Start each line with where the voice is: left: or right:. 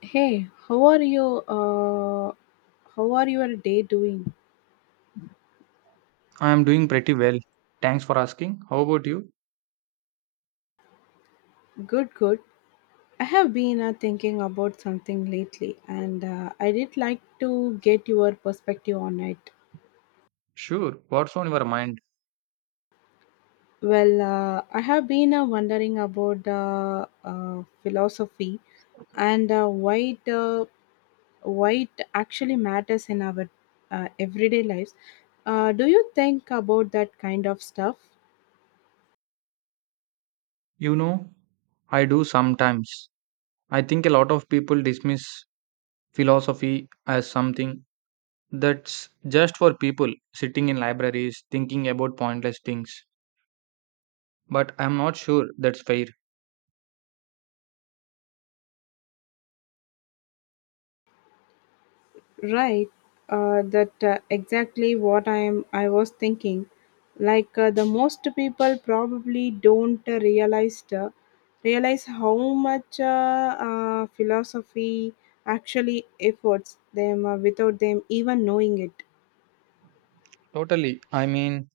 left: Hey, how are you? Uh, how are your day doing?
right: I'm doing pretty well. Thanks for asking. How about you?
left: Good, good. I have been thinking about something lately, and I did like to get your perspective on it.
right: Sure. What's on your mind?
left: I have been wondering about the philosophy and why it actually matters in our everyday lives. Do you think about that kind of stuff?
right: You know, I do sometimes. I think a lot of people dismiss philosophy as something that's just for people sitting in libraries thinking about pointless things. But I'm not sure that's fair.
left: Right, that exactly what I am. I was thinking, like the most people probably don't realize how much philosophy actually efforts them without them even knowing it.
right: Totally. I mean,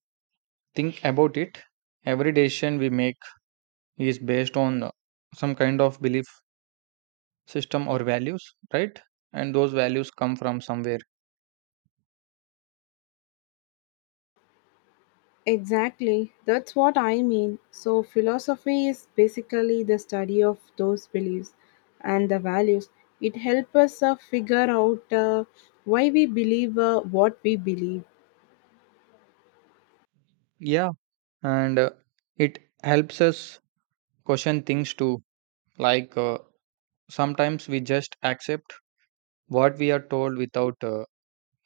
right: think about it. Every decision we make is based on some kind of belief system or values, right? And those values come from somewhere.
left: Exactly, that's what I mean. So philosophy is basically the study of those beliefs and the values. It helps us figure out why we believe what we believe.
right: Yeah, and it helps us question things too, like sometimes we just accept what we are told without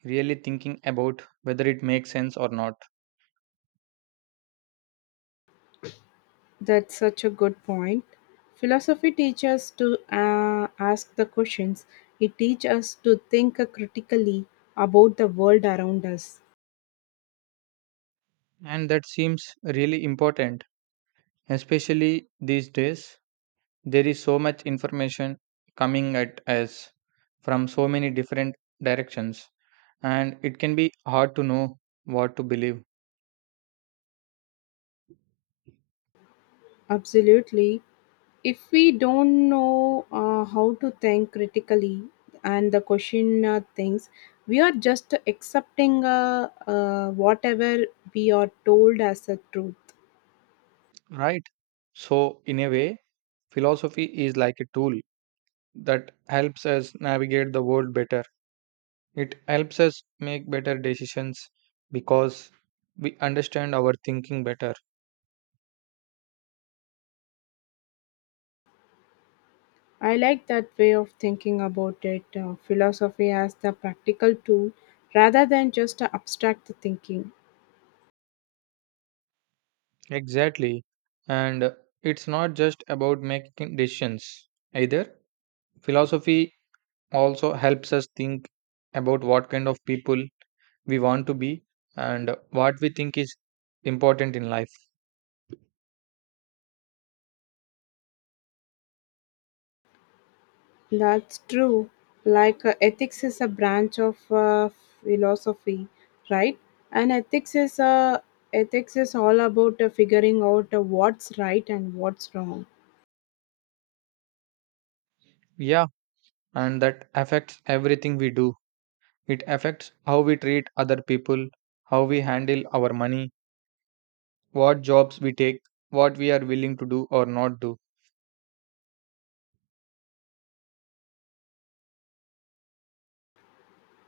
right: really thinking about whether it makes sense or not.
left: That's such a good point. Philosophy teaches us to ask the questions. It teaches us to think critically about the world around us.
right: And that seems really important, especially these days. There is so much information coming at us from so many different directions, and it can be hard to know what to believe.
left: Absolutely. If we don't know how to think critically and the question things, we are just accepting whatever we are told as a truth.
right: Right, so in a way, philosophy is like a tool that helps us navigate the world better. It helps us make better decisions because we understand our thinking better.
left: I like that way of thinking about it. Philosophy as the practical tool rather than just a abstract thinking.
right: Exactly. And it's not just about making decisions either. Philosophy also helps us think about what kind of people we want to be and what we think is important in life.
left: That's true. Like ethics is a branch of philosophy, right? And ethics is all about figuring out what's right and what's wrong.
right: Yeah, and that affects everything we do. It affects how we treat other people, how we handle our money, what jobs we take, what we are willing to do or not do.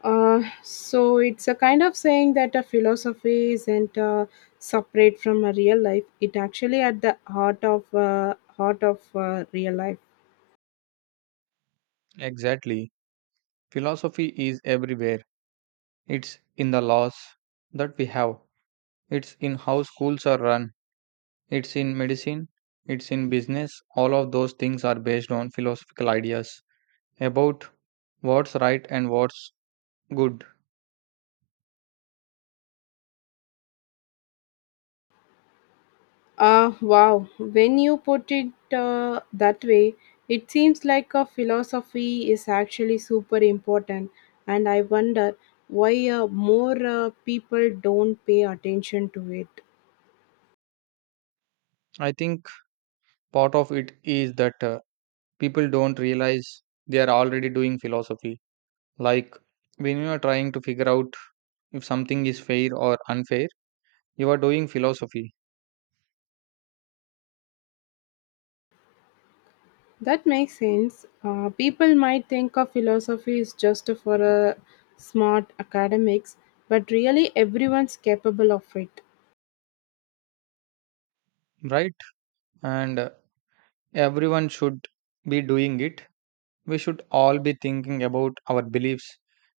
left: So it's a kind of saying that a philosophy isn't separate from a real life. It actually at the heart of real life.
right: Exactly. Philosophy is everywhere. It's in the laws that we have, it's in how schools are run, it's in medicine, it's in business. All of those things are based on philosophical ideas about what's right and what's good.
left: Ah, wow. When you put it that way, it seems like a philosophy is actually super important. And I wonder why more people don't pay attention to it.
right: I think part of it is that people don't realize they are already doing philosophy. Like, when you are trying to figure out if something is fair or unfair, you are doing philosophy.
left: That makes sense. People might think of philosophy is just for smart academics, but really everyone's capable of it.
right: Right, and everyone should be doing it. We should all be thinking about our beliefs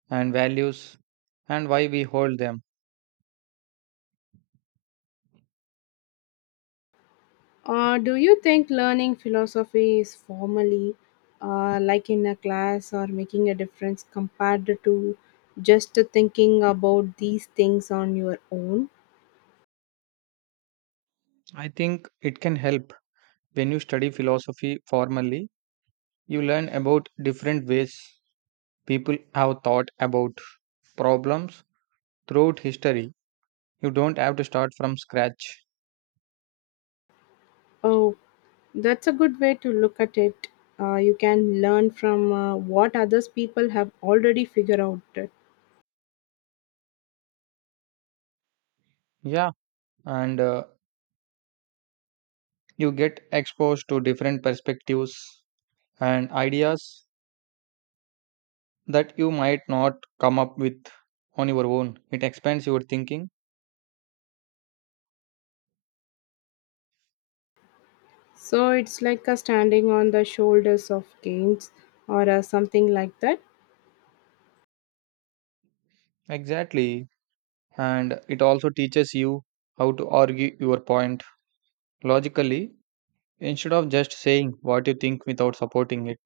right: and values and why we hold them.
left: Do you think learning philosophy is formally, like in a class, or making a difference compared to just thinking about these things on your own?
right: I think it can help. When you study philosophy formally, you learn about different ways people have thought about problems throughout history. You don't have to start from scratch.
left: Oh, that's a good way to look at it. You can learn from what others people have already figured out. It.
right: Yeah, and you get exposed to different perspectives and ideas that you might not come up with on your own. It expands your thinking.
left: So it's like a standing on the shoulders of kings or something like that.
right: Exactly. And it also teaches you how to argue your point logically instead of just saying what you think without supporting it.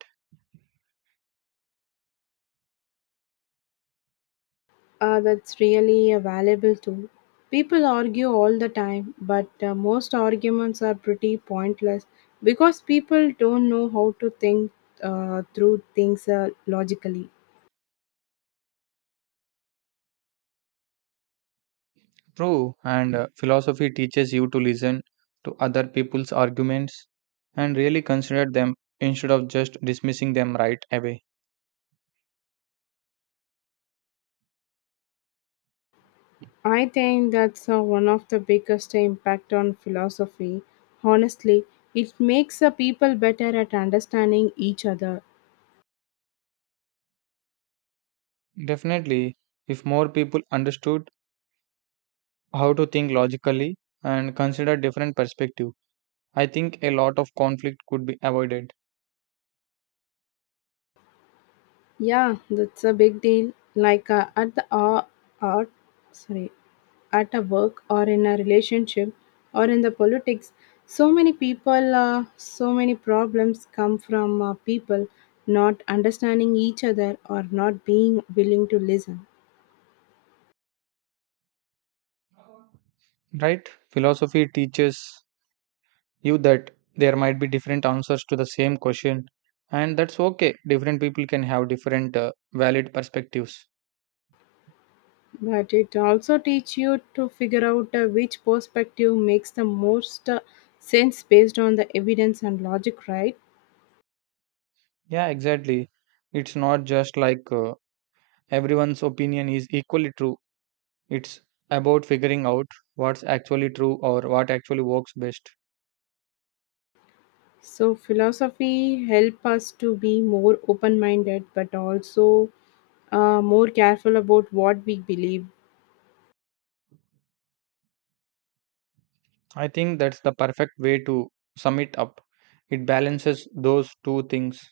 left: That's really a valuable tool. People argue all the time, but most arguments are pretty pointless because people don't know how to think through things logically.
right: True. And philosophy teaches you to listen to other people's arguments and really consider them instead of just dismissing them right away.
left: I think that's one of the biggest impact on philosophy. Honestly, it makes people better at understanding each other.
right: Definitely, if more people understood how to think logically and consider different perspectives, I think a lot of conflict could be avoided.
left: Yeah, that's a big deal. Like at the art, art, sorry, at a work or in a relationship or in the politics, so many people, so many problems come from people not understanding each other or not being willing to listen.
right: Right? Philosophy teaches you that there might be different answers to the same question, and that's okay. Different people can have different valid perspectives.
left: But it also teach you to figure out which perspective makes the most sense based on the evidence and logic, right?
right: Yeah, exactly. It's not just like everyone's opinion is equally true. It's about figuring out what's actually true or what actually works best.
left: So philosophy help us to be more open-minded, but also more careful about what we believe.
right: I think that's the perfect way to sum it up. It balances those two things.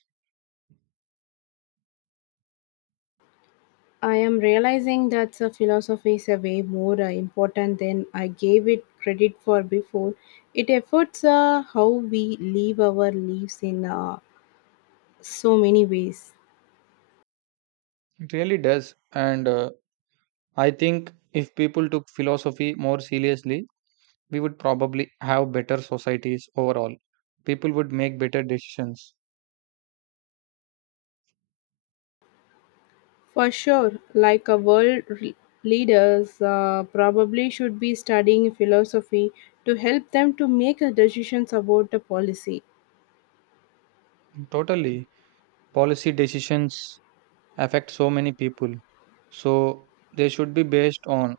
left: I am realizing that the philosophy is a way more important than I gave it credit for before. It affects how we live our lives in so many ways.
right: It really does. And I think if people took philosophy more seriously, we would probably have better societies overall. People would make better decisions.
left: For sure, like a leaders probably should be studying philosophy to help them to make decisions about the policy.
right: Totally. Policy decisions affect so many people. So they should be based on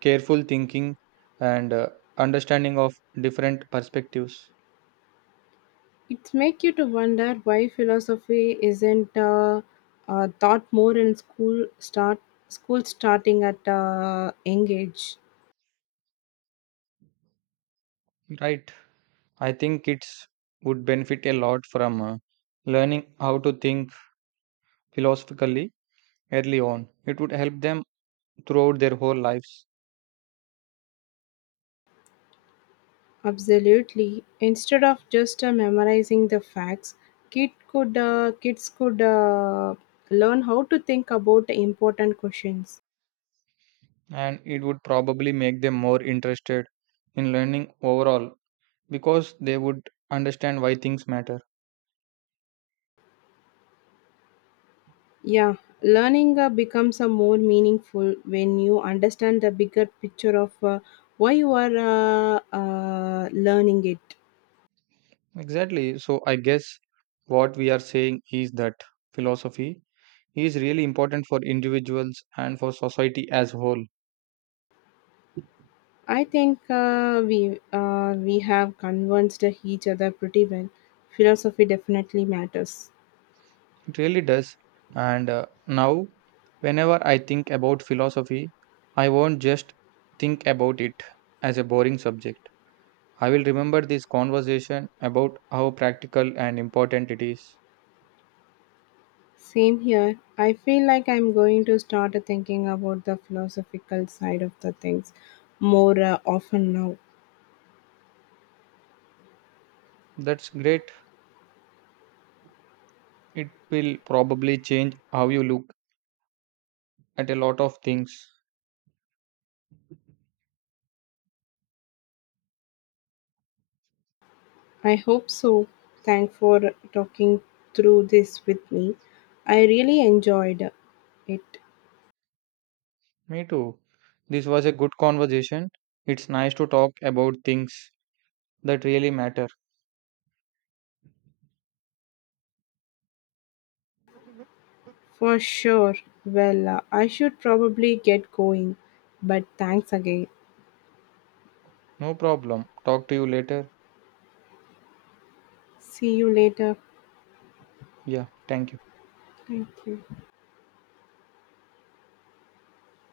right: careful thinking and understanding of different perspectives.
left: It make you to wonder why philosophy isn't taught more in school starting at young age.
right: Right. I think kids would benefit a lot from learning how to think philosophically early on. It would help them throughout their whole lives.
left: Absolutely. Instead of just memorizing the facts, kids could learn how to think about important questions.
right: And it would probably make them more interested in learning overall because they would understand why things matter.
left: Yeah, learning becomes a more meaningful when you understand the bigger picture of why you are learning it.
right: Exactly. So, I guess what we are saying is that philosophy is really important for individuals and for society as a whole.
left: I think we have convinced each other pretty well. Philosophy definitely matters.
right: It really does. And now, whenever I think about philosophy, I won't just think about it as a boring subject. I will remember this conversation about how practical and important it is.
left: Same here. I feel like I'm going to start thinking about the philosophical side of the things more often now.
right: That's great. It will probably change how you look at a lot of things.
left: I hope so. Thanks for talking through this with me. I really enjoyed it
right: Me too. This was a good conversation. It's nice to talk about things that really matter.
left: for sure. Well, I should probably get going, but thanks again.
right: No problem. Talk to you later.
left: See you later.
right: Yeah, thank you.
left: Thank you.